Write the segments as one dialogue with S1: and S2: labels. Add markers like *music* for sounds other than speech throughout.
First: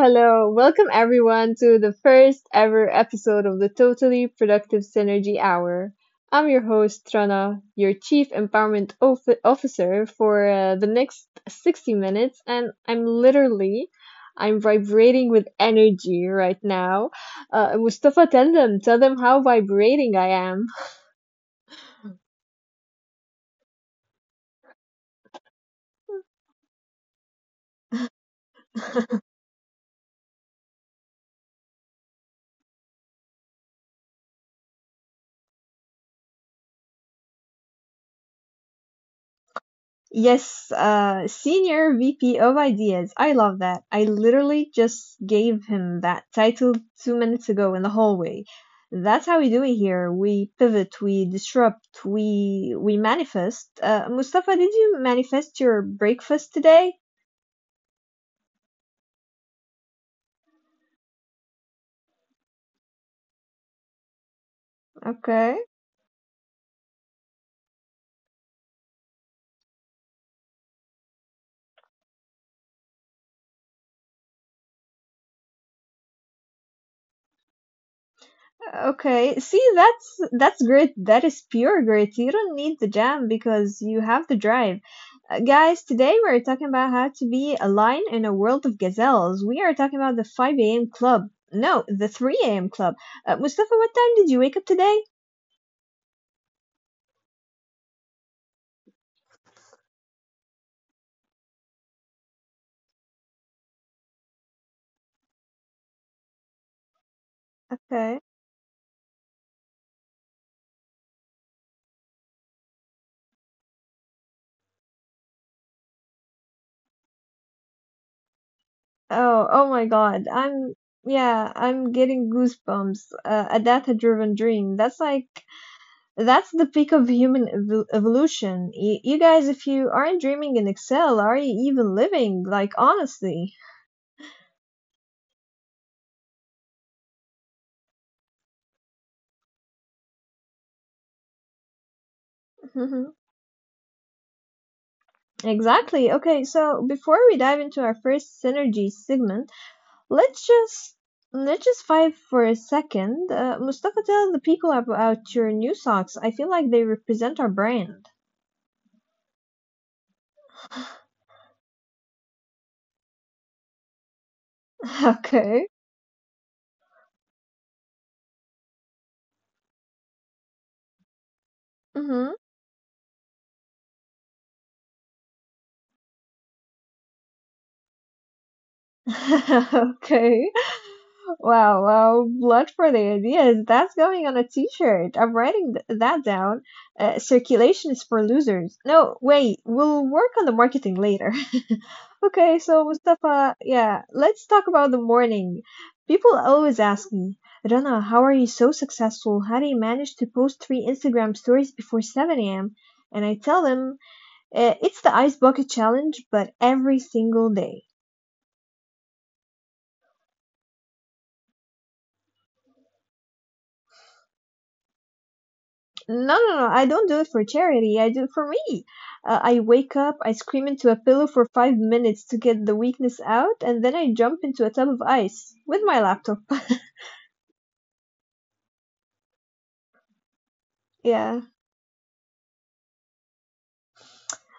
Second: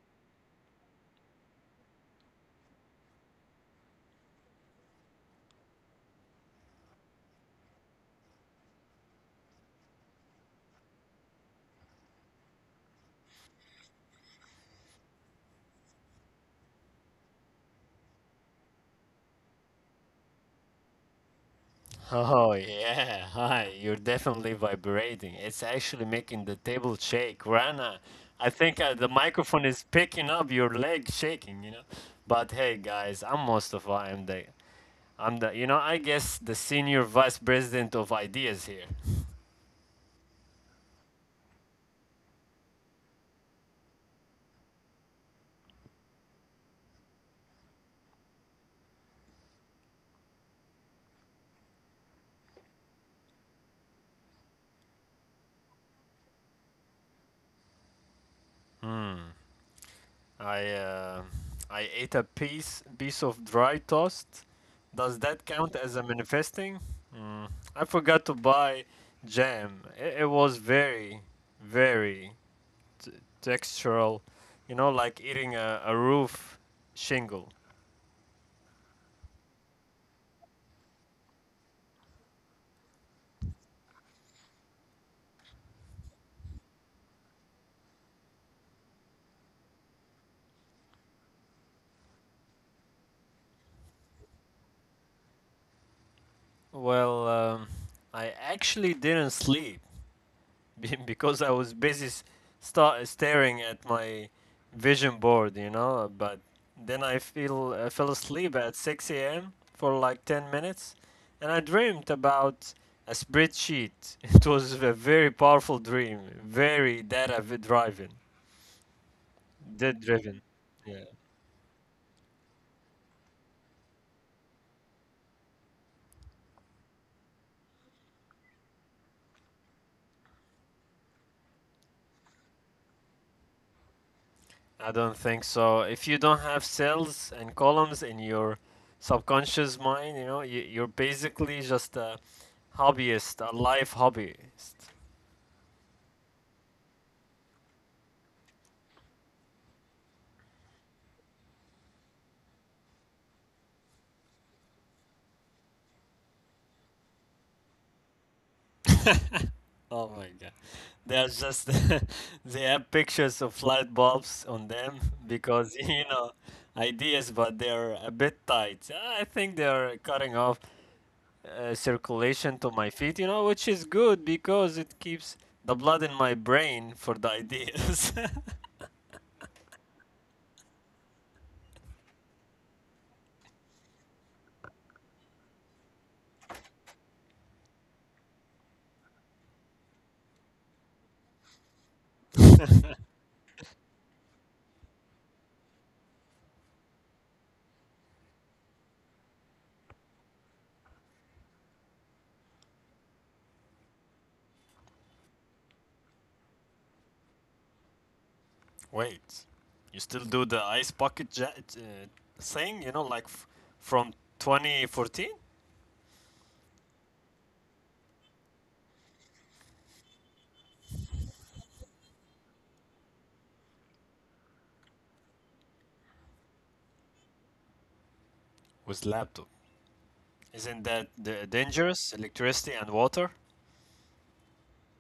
S1: hello. Welcome everyone to the first ever episode of the Totally Productive Synergy Hour. I'm your host, Trana, your Chief Officer for the next 60 minutes, and I'm vibrating with energy right now. Mustafa, tell them how vibrating I am.
S2: Oh *laughs* yeah, hi. You're definitely vibrating. It's actually making the table shake, Rana. I think the
S1: *laughs*
S2: microphone is picking up your leg shaking, But hey, guys, I'm Mustafa. I guess the senior vice president of ideas here.
S1: Yes, Senior VP of Ideas. I love that. I literally just gave him that title 2 minutes ago in the hallway. That's how we do it here. We pivot, we disrupt, we manifest. Mustafa, did you manifest your breakfast today?
S2: I, uh, I ate a piece of dry toast. Does that count as
S1: Okay.
S2: a manifesting? Mm, I forgot to buy jam. It was very t- textural, you know, like eating a roof shingle.
S1: Okay, see that's grit. That is pure grit. You don't need the jam because you have the drive. Guys, today we're talking about how to be a lion in a world of gazelles. We are talking about the 5 a.m. club. No, the 3 a.m. club. Mustafa, what time did you wake up today?
S2: Well, um, I actually didn't sleep *laughs* because I was busy staring at my vision board, But then I fell
S1: Okay.
S2: asleep at 6 a.m. for like 10 minutes, and I dreamed about a spreadsheet. *laughs* It was a very powerful dream, very data v- driven,
S1: Oh,
S2: data
S1: oh my
S2: driven.
S1: God.
S2: Yeah.
S1: I'm yeah, I'm getting goosebumps. A data-driven dream. That's the peak of evolution. You guys, if you aren't dreaming in Excel, are you even living? Like, honestly.
S2: I don't think so. If you don't have cells and columns in your subconscious mind, you know, you're basically just a
S1: Mhm.
S2: hobbyist, a life hobbyist.
S1: Exactly. Okay, so before we dive into our first synergy segment, let's just let's just fight for a second. Mustafa, tell the people about your new socks. I feel like they represent our brand.
S2: Oh my God. They're just, *laughs* they have pictures of light bulbs on them
S1: *laughs*
S2: because, *laughs*
S1: Okay.
S2: you know, ideas, but they're a bit tight. I think they're cutting off circulation
S1: Mm-hmm.
S2: to my feet, you know, which is good because it keeps the blood in my brain for the ideas. *laughs*
S1: *laughs* Okay. Wow, wow, blood for the ideas. That's going on a t-shirt. I'm writing th that down. Circulation is for losers. No, wait, we'll work on the marketing later. *laughs* Okay, so Mustafa, yeah, let's talk about the morning. People always ask me, Rana, how are you so successful? How do you manage to post three Instagram stories before 7 a.m.? And I tell them, "It's the ice bucket challenge, but every single day."
S2: Wait, you still do the ice bucket uh, thing? You know, from 2014
S1: No, no, no. I don't do it for charity. I do it for me. I wake up, I scream into a pillow for 5 minutes to get the weakness out, and then I jump into a tub of ice with my laptop. *laughs*
S2: with laptop. Isn't that the
S1: Yeah.
S2: dangerous? Electricity and water.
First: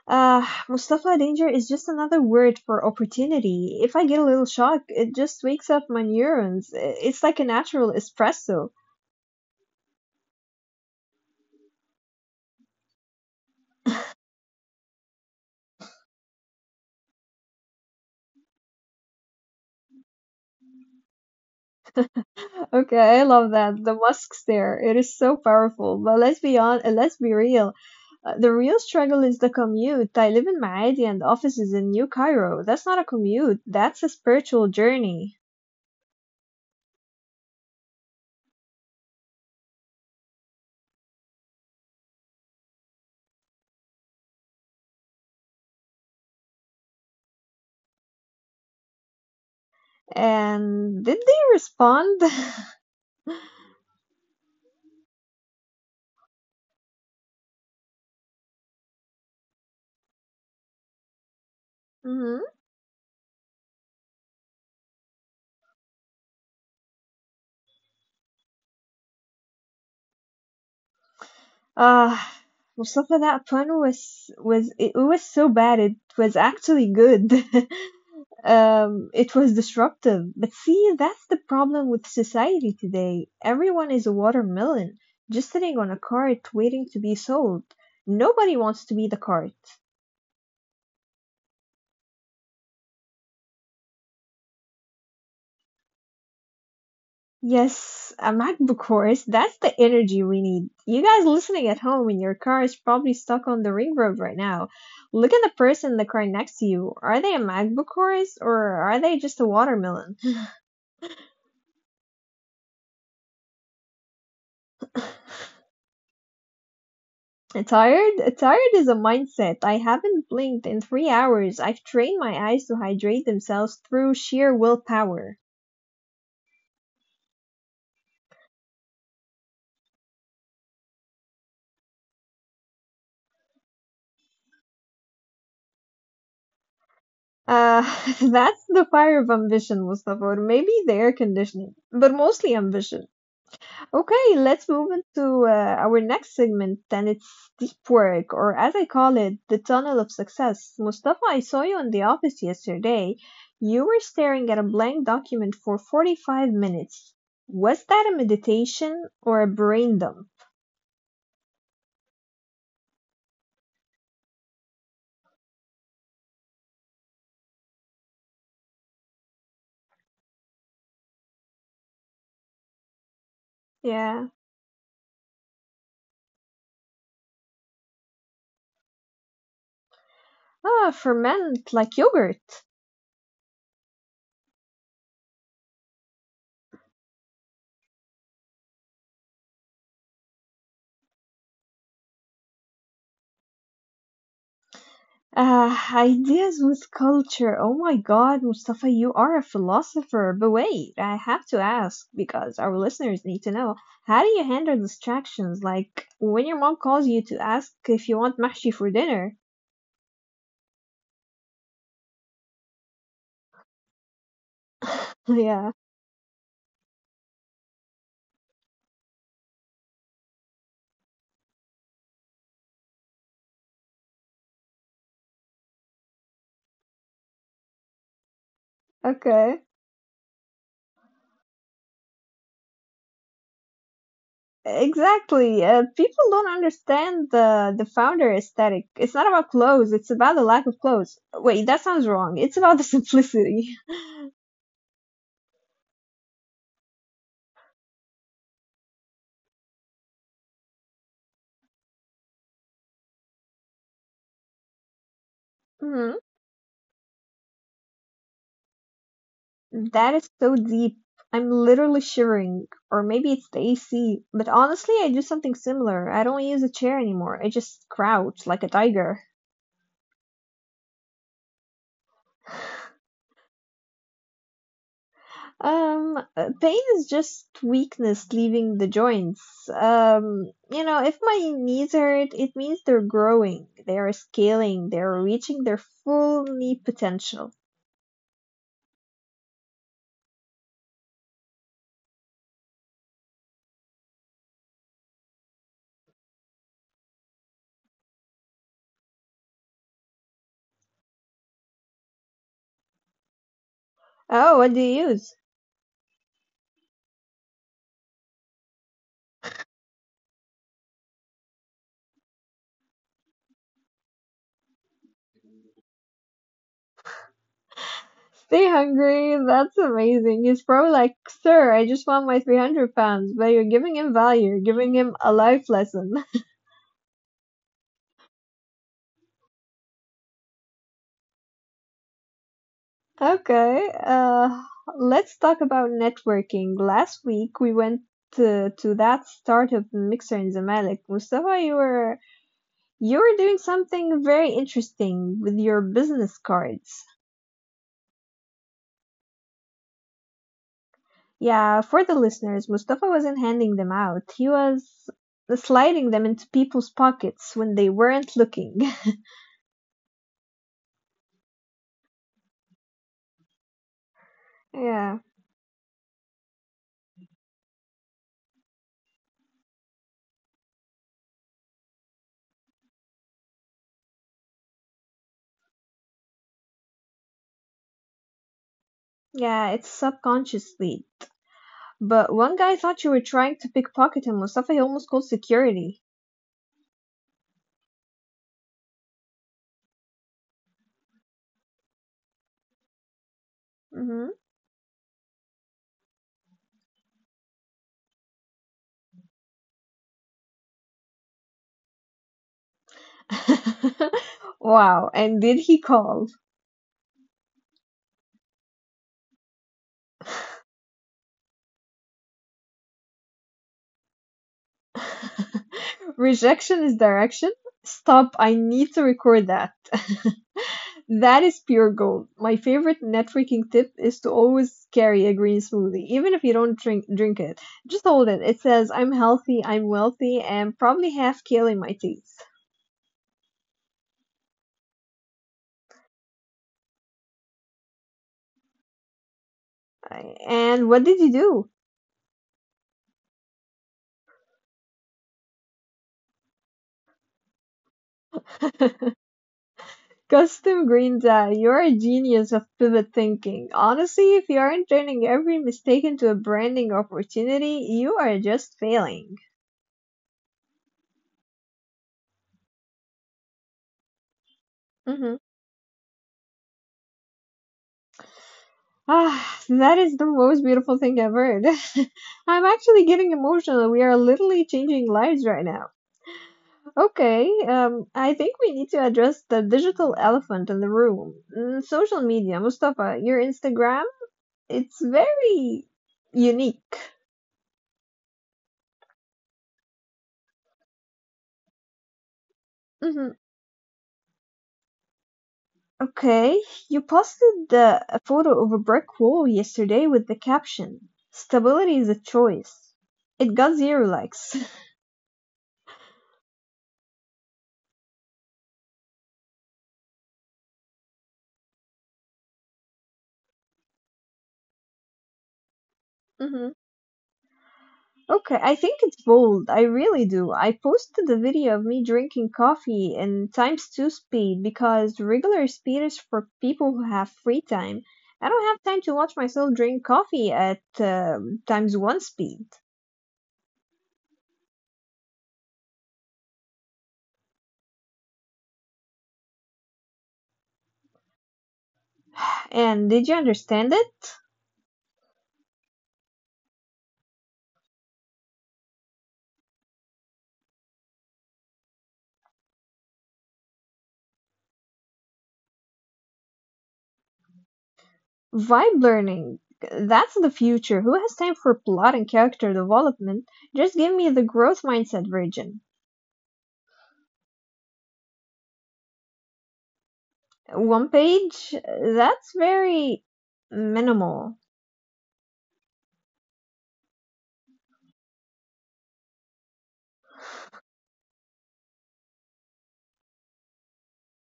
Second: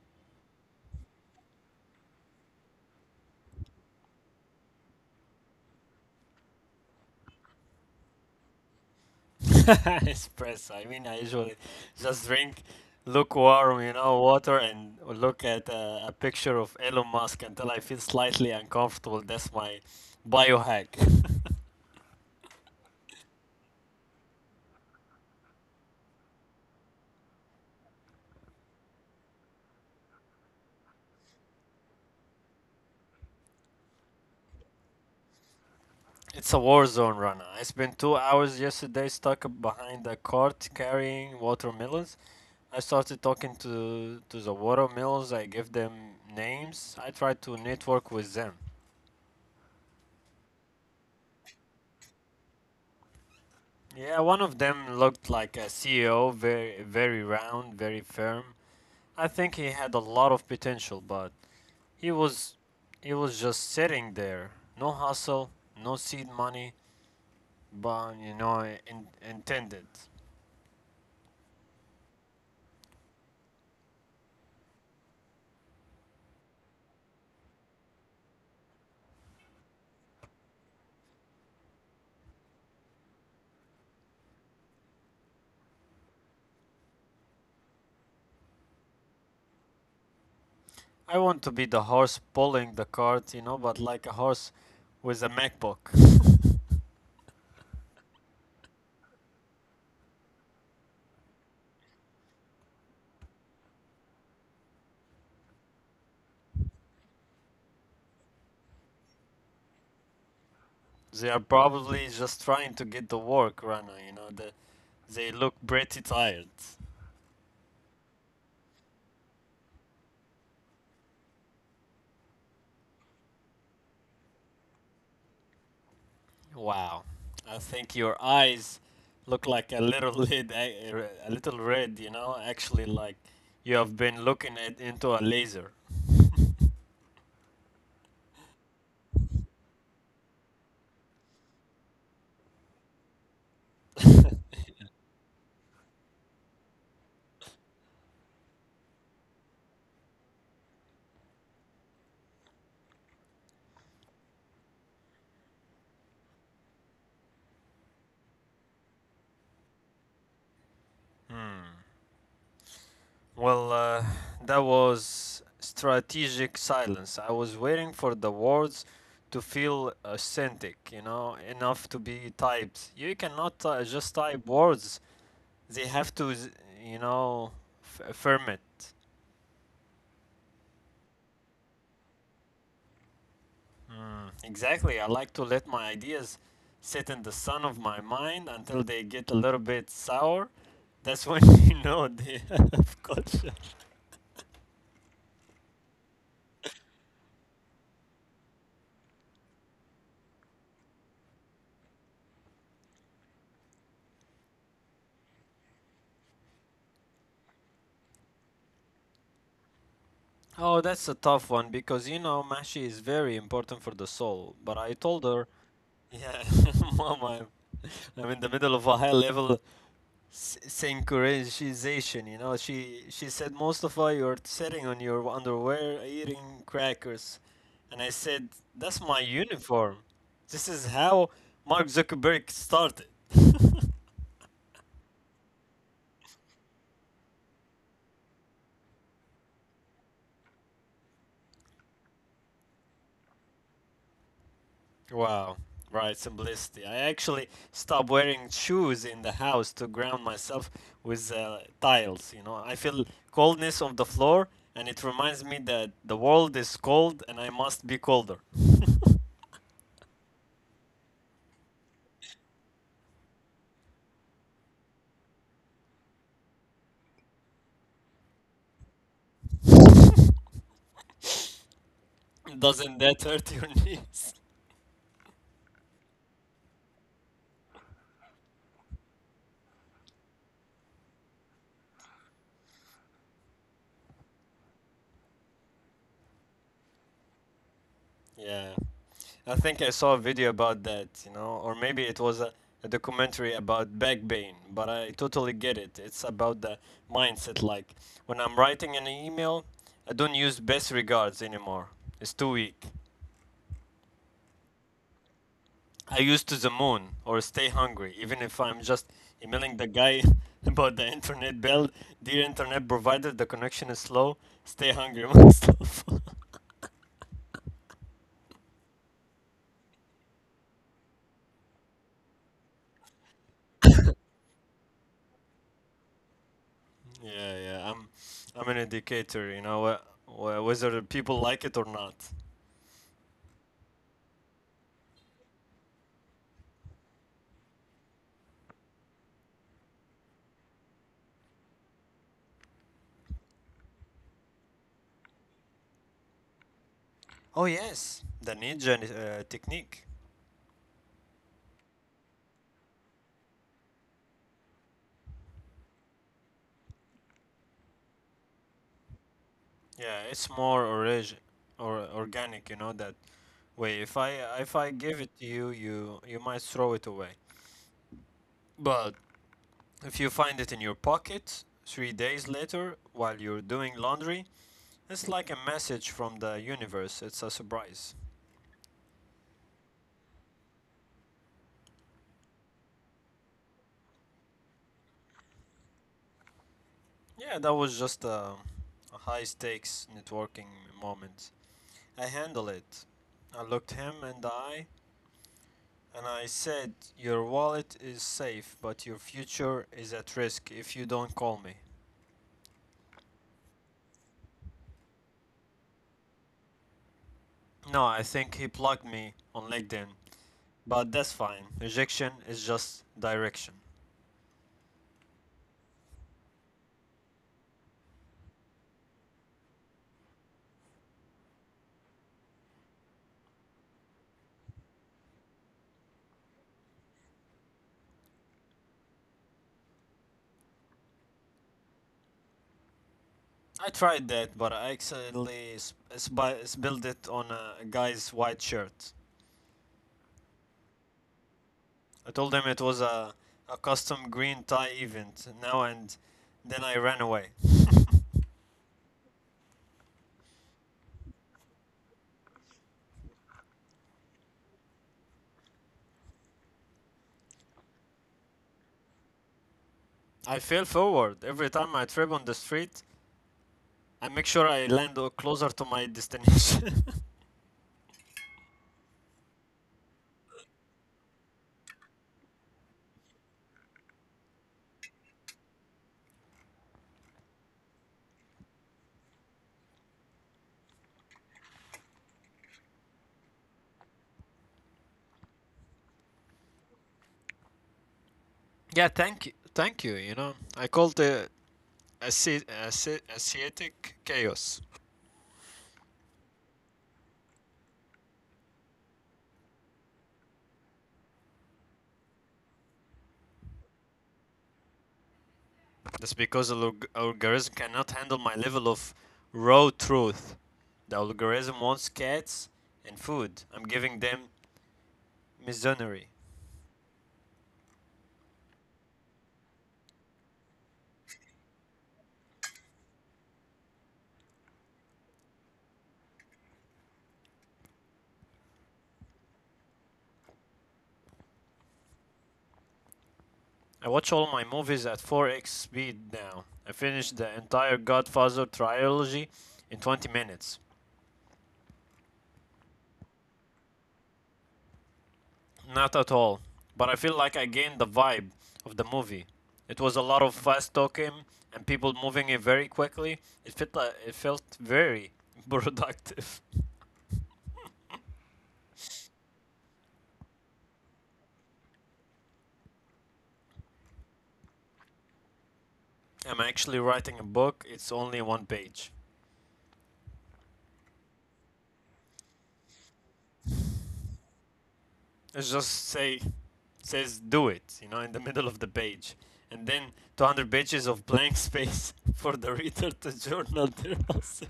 S1: Mustafa, danger is just another word for opportunity. If I get a little shock, it just wakes up my neurons. It's like a natural espresso.
S2: *laughs* Espresso. I mean, I usually just drink lukewarm, you know, water and look at a picture of Elon Musk until I feel slightly uncomfortable. That's my biohack. *laughs*
S1: *laughs* Okay, I love that. The Musk stare. It is so powerful. But let's be real. The real struggle is the commute. I live in Maadi and the office is in New Cairo. That's not a commute, that's a spiritual journey.
S2: It's a war zone, Rana. I spent 2 hours yesterday stuck behind a cart carrying watermelons. I started talking to the watermelons. I gave them names. I tried to network with them.
S1: And did they respond? *laughs*
S2: Yeah, one of them looked like a CEO, very round, very firm. I think he had a lot of potential, but he
S1: Mm-hmm.
S2: was he was just sitting there. No hustle, no seed money, but you know, intended.
S1: Uh, Mustafa, that pun was it was so bad. It was actually good. *laughs* It was disruptive. But see, that's the problem with society today. Everyone is a watermelon, just sitting on a cart waiting to be sold. Nobody wants to be the cart.
S2: I want to be the horse pulling the cart, you know, but like a horse with a MacBook.
S1: Yes, a MacBook horse. That's the energy we need. You guys listening at home in your car is probably stuck on the ring road right now. Look at the person in the car next to you. Are they a MacBook horse or are they just a watermelon?
S2: They are probably just trying to get the work, Rana, you know. They
S1: *laughs*
S2: look pretty tired.
S1: Tired? Tired is a mindset. I haven't blinked in 3 hours. I've trained my eyes to hydrate themselves through sheer willpower.
S2: Wow. I think your eyes look like a little *laughs* lid, a little red, you know, actually like you have been looking into a laser.
S1: Uh, *laughs* that's the fire of ambition, Mustafa, or maybe the air conditioning, but mostly ambition. Okay, let's move into our next segment, and it's deep work, or as I call it, the tunnel of success. Mustafa, I saw you in the office yesterday. You were staring at a blank document for 45 minutes. Was that a meditation or a brain dump?
S2: Well, uh, that was strategic silence. I was waiting for the words to feel authentic, you know, enough to be typed. You cannot just
S1: Yeah.
S2: type words, they have to, you know, affirm it.
S1: Ah, ferment like yogurt.
S2: Exactly. I like to let my ideas sit in the sun of my mind until they get a little bit sour. That's when *laughs* you know they *laughs* have culture.
S1: Ideas with culture. Oh my God, Mustafa, you are a philosopher. But wait, I have to ask because our listeners need to know. How do you handle distractions? Like when your mom calls you to ask if you want mahshi for dinner? *laughs*
S2: Oh, that's a tough one because you know Mashi is very important for the soul. But I told her,
S1: Yeah,
S2: yeah, *laughs* mom, I'm in the middle of a high-level synchronization. You know, she said, Mustafa, you're sitting on your underwear eating crackers, and I said, that's my
S1: okay.
S2: uniform. This is how Mark Zuckerberg started. *laughs*
S1: Exactly. People don't understand the founder aesthetic. It's not about clothes, it's about the lack of clothes. Wait, that sounds wrong. It's about the simplicity.
S2: Wow, right, simplicity. I actually stopped wearing shoes in the house to ground myself with tiles. You know, I feel coldness of the floor, and it reminds me that the
S1: *laughs*
S2: world is cold and I must be colder. *laughs*
S1: That is so deep. I'm literally shivering. Or maybe it's the AC. But honestly, I do something similar. I don't use a chair anymore. I just crouch like a tiger.
S2: Doesn't that hurt your *laughs* knees?
S1: Pain is just weakness leaving the joints. You know, if my knees hurt, it means they're growing, they are scaling, they are reaching their full knee potential.
S2: Yeah. I think I saw a video about that, you know, or maybe it was a documentary about back pain, but I totally get it. It's about the mindset. Like, when I'm writing an email, I don't use best regards anymore. It's too weak.
S1: Oh, what do you use?
S2: I use to the moon or stay hungry, even if I'm just emailing the guy *laughs* about the internet bill. Dear internet provider, the connection is slow. Stay hungry, *laughs* myself.
S1: Stay hungry, that's amazing. He's probably like, "Sir, I just want my 300 pounds," but you're giving him value, you're giving him a life lesson. *laughs*
S2: Yeah, yeah. I'm an educator, you know, whether the people like it or not.
S1: Okay, let's talk about networking. Last week we went to that startup mixer in Zamalek. Mustafa, you were doing something very interesting with your business cards.
S2: Oh yes, the ninja technique.
S1: Yeah, for the listeners, Mustafa wasn't handing them out. He was sliding them into people's pockets when they weren't looking.
S2: Yeah, it's more or organic, you know, that way. If
S1: *laughs*
S2: I give
S1: Yeah.
S2: it to you, you might throw it away. But if you find it in your pocket 3 days later while you're doing laundry, it's like a message from the universe. It's a surprise.
S1: Yeah, it's subconsciously. But one guy thought you were trying to pickpocket him, Mustafa. He almost called security.
S2: Yeah, that was just a high stakes networking moment. I handled it. I looked him
S1: Hmm.
S2: in the eye and I said, your wallet is safe, but your future is at risk if you don't call me.
S1: *laughs* Wow. And did he call?
S2: No, I think he plugged me on LinkedIn, but that's fine. Rejection is just direction.
S1: *laughs* Rejection is direction. Stop. I need to record that. *laughs* That is pure gold. My favorite networking tip is to always carry a green smoothie, even if you don't drink it. Just hold it. It says, "I'm healthy, I'm wealthy, and probably have kale in my teeth."
S2: I tried that, but I accidentally spilled it on a guy's white shirt.
S1: And what did you do?
S2: I told him it was a custom green tie event now, and then I ran away.
S1: *laughs* Custom Green Dye, you're a genius of pivot thinking. Honestly, if you aren't turning every mistake into a branding opportunity, you are just failing.
S2: I fell forward. Every time I trip on the street I make sure I land
S1: Hmm.
S2: closer to my destination.
S1: Ah, that is the most beautiful thing I've heard. *laughs* I'm actually getting emotional. We are literally changing lives right now. Okay, I think we need to address the digital elephant in the room. Mm, social media, Mustafa, your Instagram, it's very unique.
S2: *laughs* Yeah, thank you. Thank you. You know, I called the
S1: Mhm.
S2: Asiatic chaos.
S1: Okay, you posted a photo of a brick wall yesterday with the caption, "Stability is a choice." It got zero likes.
S2: That's because the algorithm cannot handle my level of raw truth. The algorithm wants cats and food. I'm giving them misonery.
S1: *laughs* Hmm. Okay, I think it's bold. I really do. I posted a video of me drinking coffee in times two speed because regular speed is for people who have free time. I don't have time to watch myself drink coffee at times one speed.
S2: I watch all my movies at 4x speed now. I finished the entire Godfather trilogy in 20 minutes.
S1: And did you understand it?
S2: Not at all. But I feel like I gained the vibe of the movie. It was a lot of fast talking and people moving it very quickly. It felt very *laughs* productive.
S1: Vibe learning. That's the future. Who has time for plot and character development? Just give me the growth mindset version.
S2: I'm actually writing a book. It's only one page.
S1: One page? That's very minimal.
S2: It's just say says do it, you know, in the *laughs* middle of the page. And then 200 pages of blank *laughs* space for the reader to *laughs* journal their answer.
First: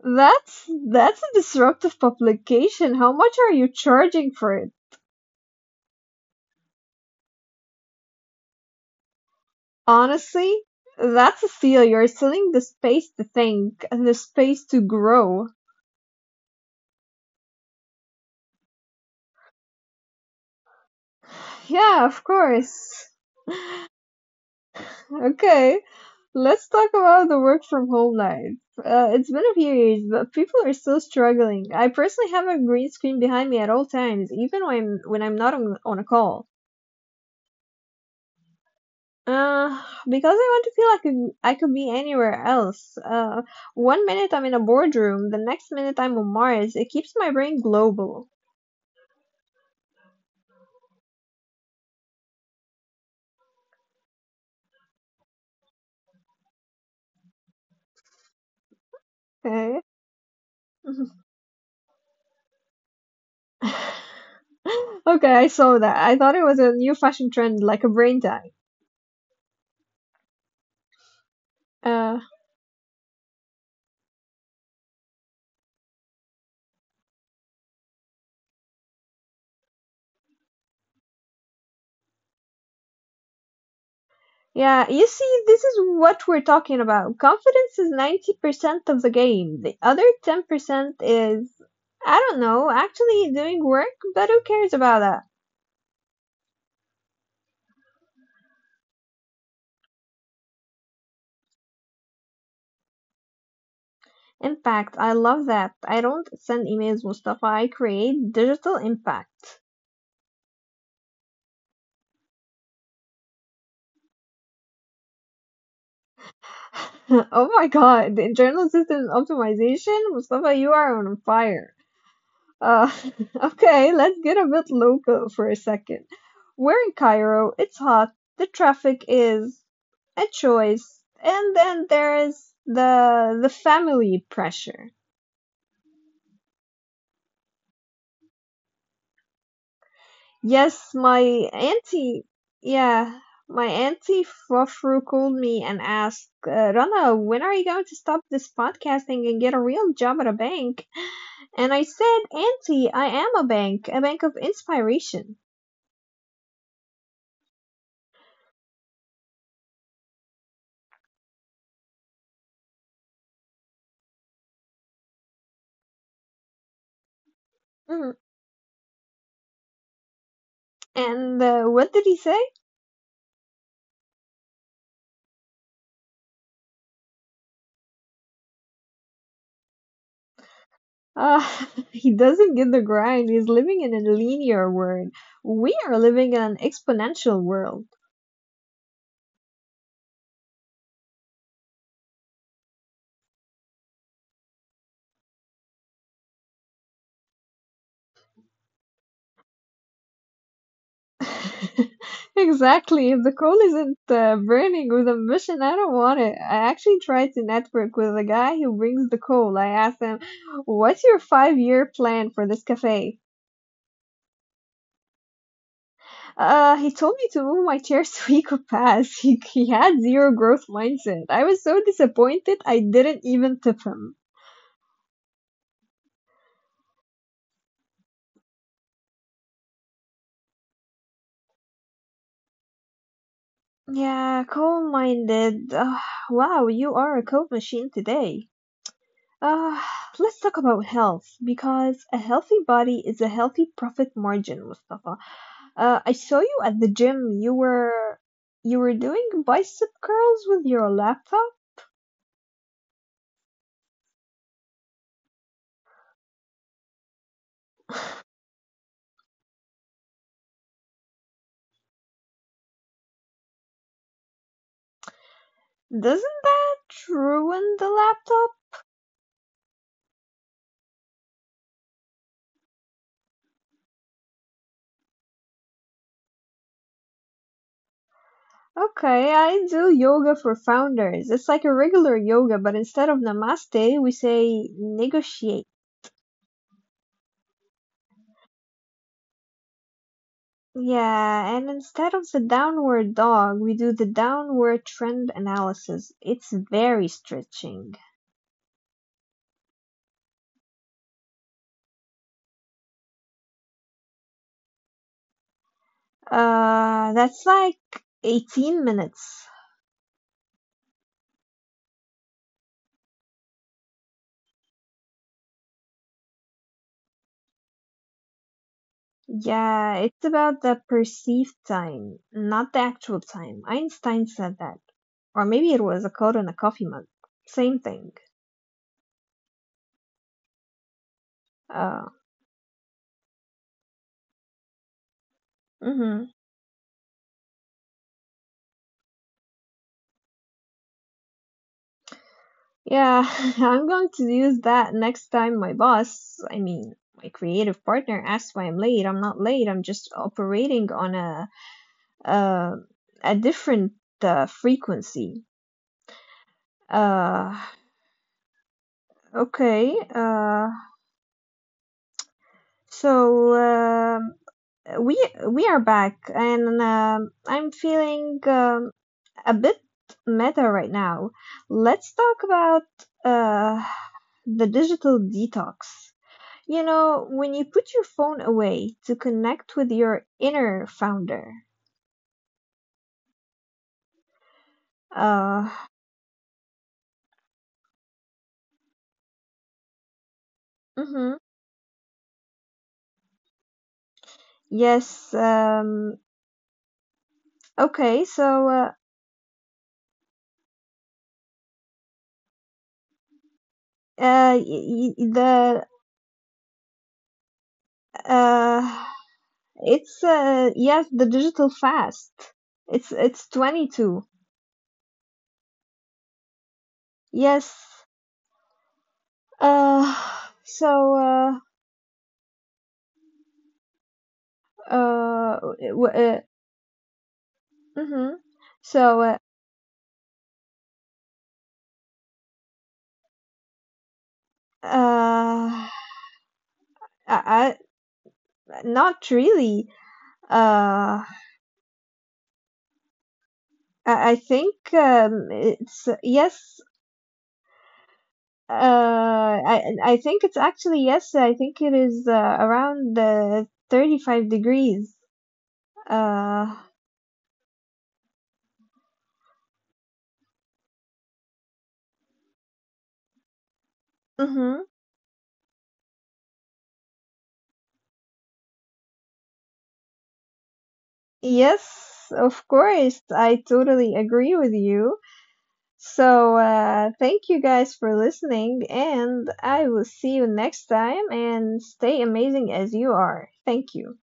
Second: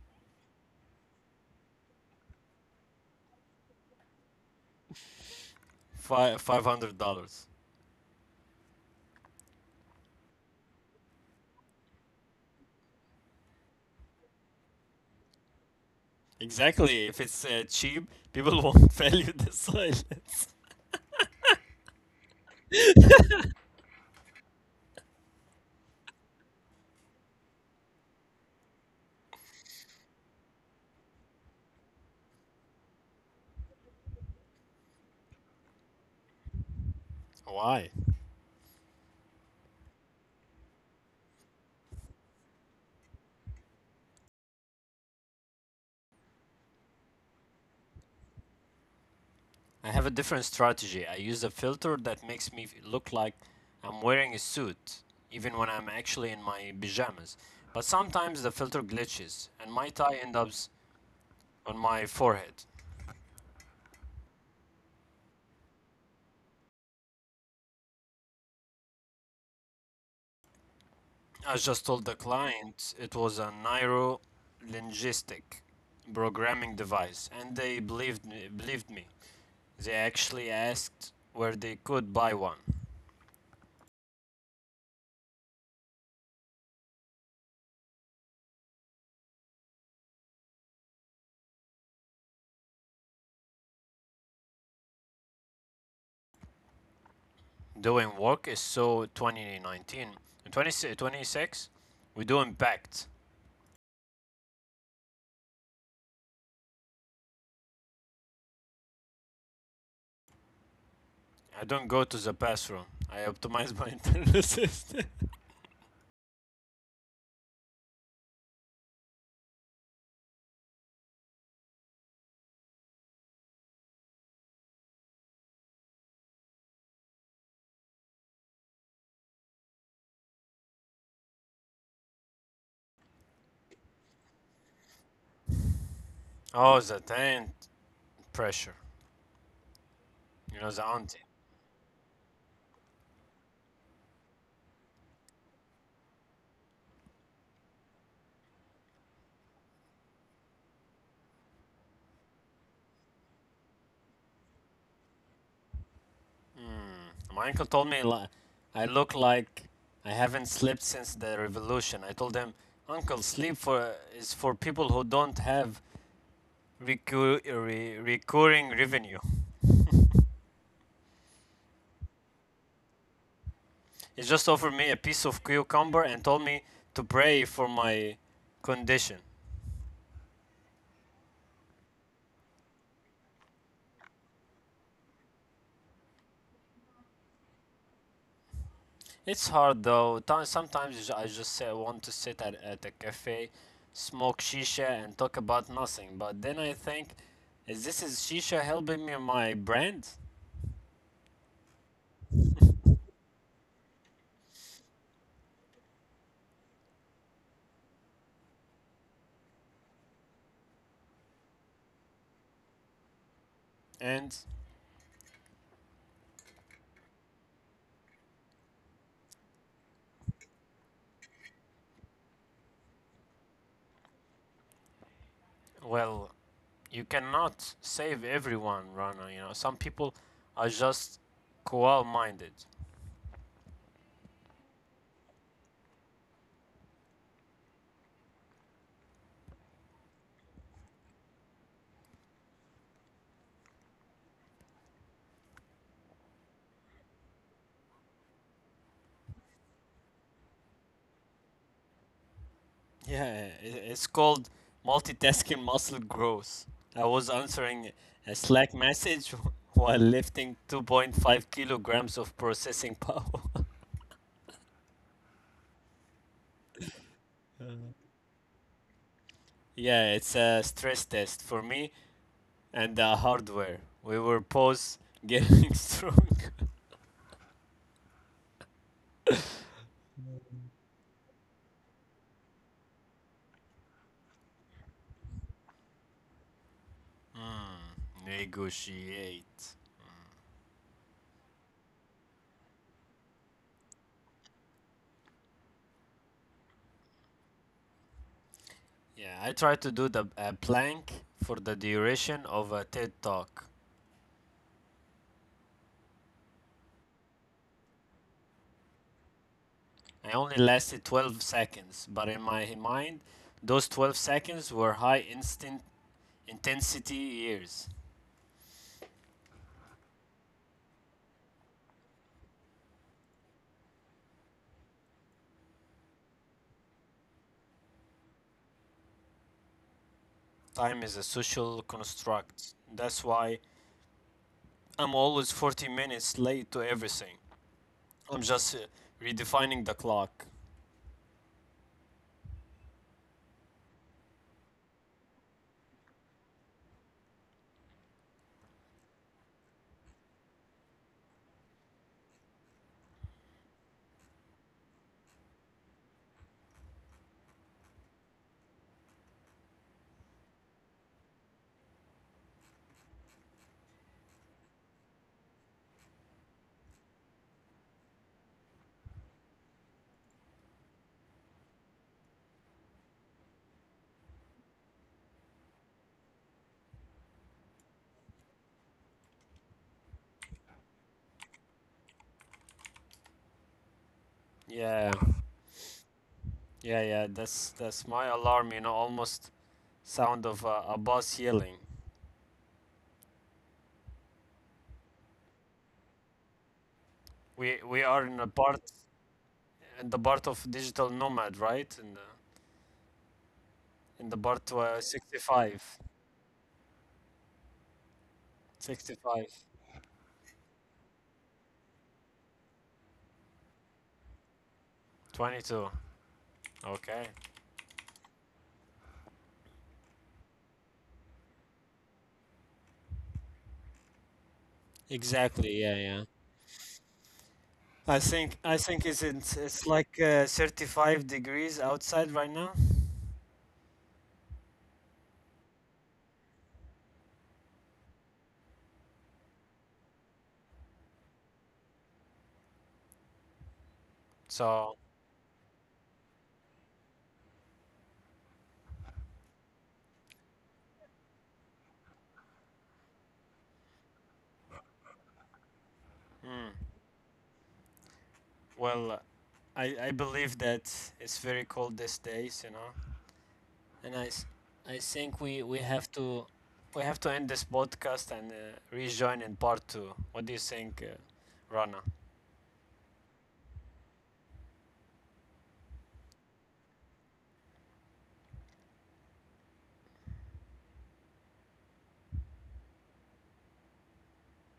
S1: That's a disruptive publication. How much are you charging for it?
S2: $500.
S1: Honestly, that's a steal. You're selling the space to think and the space to grow.
S2: Exactly. If it's cheap, people *laughs* won't value the *laughs* silence.
S1: Yeah, of course. Okay, let's talk about the work from home life. It's been a few years, but people are still struggling. I personally have a green screen behind me at all times, even when I'm not on a call.
S2: Why?
S1: Uh, because I want to feel like I could be anywhere else. 1 minute I'm in a boardroom, the next minute I'm on Mars. It keeps my brain global.
S2: I have a different strategy. I use a filter that makes me look like I'm wearing a suit, even when I'm actually in my pajamas. But sometimes the filter glitches, and my
S1: Okay.
S2: tie ends up
S1: *laughs*
S2: on my forehead.
S1: Okay, I saw that. I thought it was a new fashion trend, like a brain tag.
S2: I just told the
S1: Uh,
S2: client it was a neuro linguistic programming device, and they believed me. They actually asked where they could buy one.
S1: Yeah, you see, this is what we're talking about. Confidence is 90% of the game. The other 10% is, I don't know, actually doing work, but who cares about that?
S2: Doing work is so 2019. In 26, we do impact.
S1: Impact. I love that. I don't send emails, Mustafa. I create digital impact.
S2: I don't go to the bathroom. I optimize my internal system. *laughs*
S1: *laughs* Oh my God, the internal system optimization? Mustafa, you are on fire. Uh, *laughs* okay, let's get a bit local for a second. We're in Cairo, it's hot, the traffic is a choice, and then there's the family pressure.
S2: Oh, the taint pressure. You know, the auntie.
S1: Yes, my auntie, yeah, my auntie Fafru called me and asked, Rana, when are you going to stop this podcasting and get a real job at a bank?" And I said, "Auntie, I am a bank of inspiration."
S2: My uncle told me, I look like I haven't slept since the revolution. I told him, uncle, sleep for is for people who don't have
S1: Mhm.
S2: recurring revenue.
S1: And what did he say?
S2: He just offered me a piece of cucumber and told me to pray for my condition.
S1: Uh, *laughs* he doesn't get the grind. He's living in a linear world. We are living in an exponential world.
S2: It's hard though. Sometimes I just say I want to sit at a cafe, smoke shisha, and talk about nothing. But then I think, is shisha helping me my brand?
S1: *laughs* Exactly. If the coal isn't burning with ambition, I don't want it. I actually tried to network with a guy who brings the coal. I asked him, "What's your five-year plan for this cafe?"
S2: And
S1: He told me to move my chairs *laughs* to EcoPass. He had zero growth mindset. I was so disappointed, I didn't even tip him.
S2: well, you cannot save everyone, Rana. You know, some people are just coal-minded.
S1: Yeah, coal-minded. Ah, wow, you are a coal machine today. Uh, let's talk about health because a healthy body is a healthy profit margin, Mustafa. I saw you at the gym. You were doing bicep curls with your laptop.
S2: Yeah, it's called multitasking muscle growth. I was answering a Slack message *laughs* while lifting 2.5 kilograms of processing *laughs* power.
S1: Doesn't that ruin the laptop?
S2: Yeah, it's a stress test for me and the hardware. We were pause getting *laughs* strong.
S1: Okay, I do yoga for founders. It's like a regular yoga, but instead of namaste, we say negotiate.
S2: Negotiate.
S1: Yeah, and instead of the downward dog, we do the downward trend analysis. It's very stretching.
S2: Yeah, I tried to do the plank for the duration of a TED talk.
S1: That's like 18 minutes.
S2: I only lasted 12 seconds, but in my mind, those 12 seconds were high instant intensity years.
S1: Yeah, it's about the perceived time, not the actual time. Einstein said that. Or maybe it was a quote on a coffee mug. Same thing.
S2: Time is a social
S1: Uh,
S2: construct. That's why I'm always 40 minutes late to
S1: mhm.
S2: everything. I'm just redefining the clock.
S1: Yeah, *laughs* I'm going to use that next time my my creative partner asks why I'm late. I'm not late. I'm just operating on uh, a different frequency. Uh, okay. So, we we are back, and I'm feeling a bit meta right now. Let's talk about uh the digital detox. You know, when you put your phone away to connect with your inner founder.
S2: Yeah,
S1: Uh,
S2: yeah, yeah. That's my alarm. You know, almost sound of a bus yelling.
S1: mm-hmm. Yes.
S2: We are in a
S1: Okay.
S2: part in the part of digital nomad, right? In the part 65,
S1: The
S2: sixty-five,
S1: uh, it's yes, the digital fast. It's 22.
S2: 22. Okay.
S1: Yes. Uh, so uh,
S2: Exactly. Yeah,
S1: uh,
S2: yeah.
S1: w- uh
S2: I
S1: mm-hmm.
S2: think
S1: So
S2: it's
S1: uh,
S2: like 35 degrees outside right now.
S1: uh, I, I not really. Uh. I I
S2: So
S1: think um, it's yes. I I think it's actually yes. I think it is around 35 degrees. Uh,
S2: well, I believe that it's very cold these days. You know. And I think
S1: mhm.
S2: we have to end this podcast and rejoin in part two. What do you think, Rana?
S1: Yes, of course. I totally agree with you. So thank you guys for listening, and I will see you next time. And stay amazing as you are. Thank you.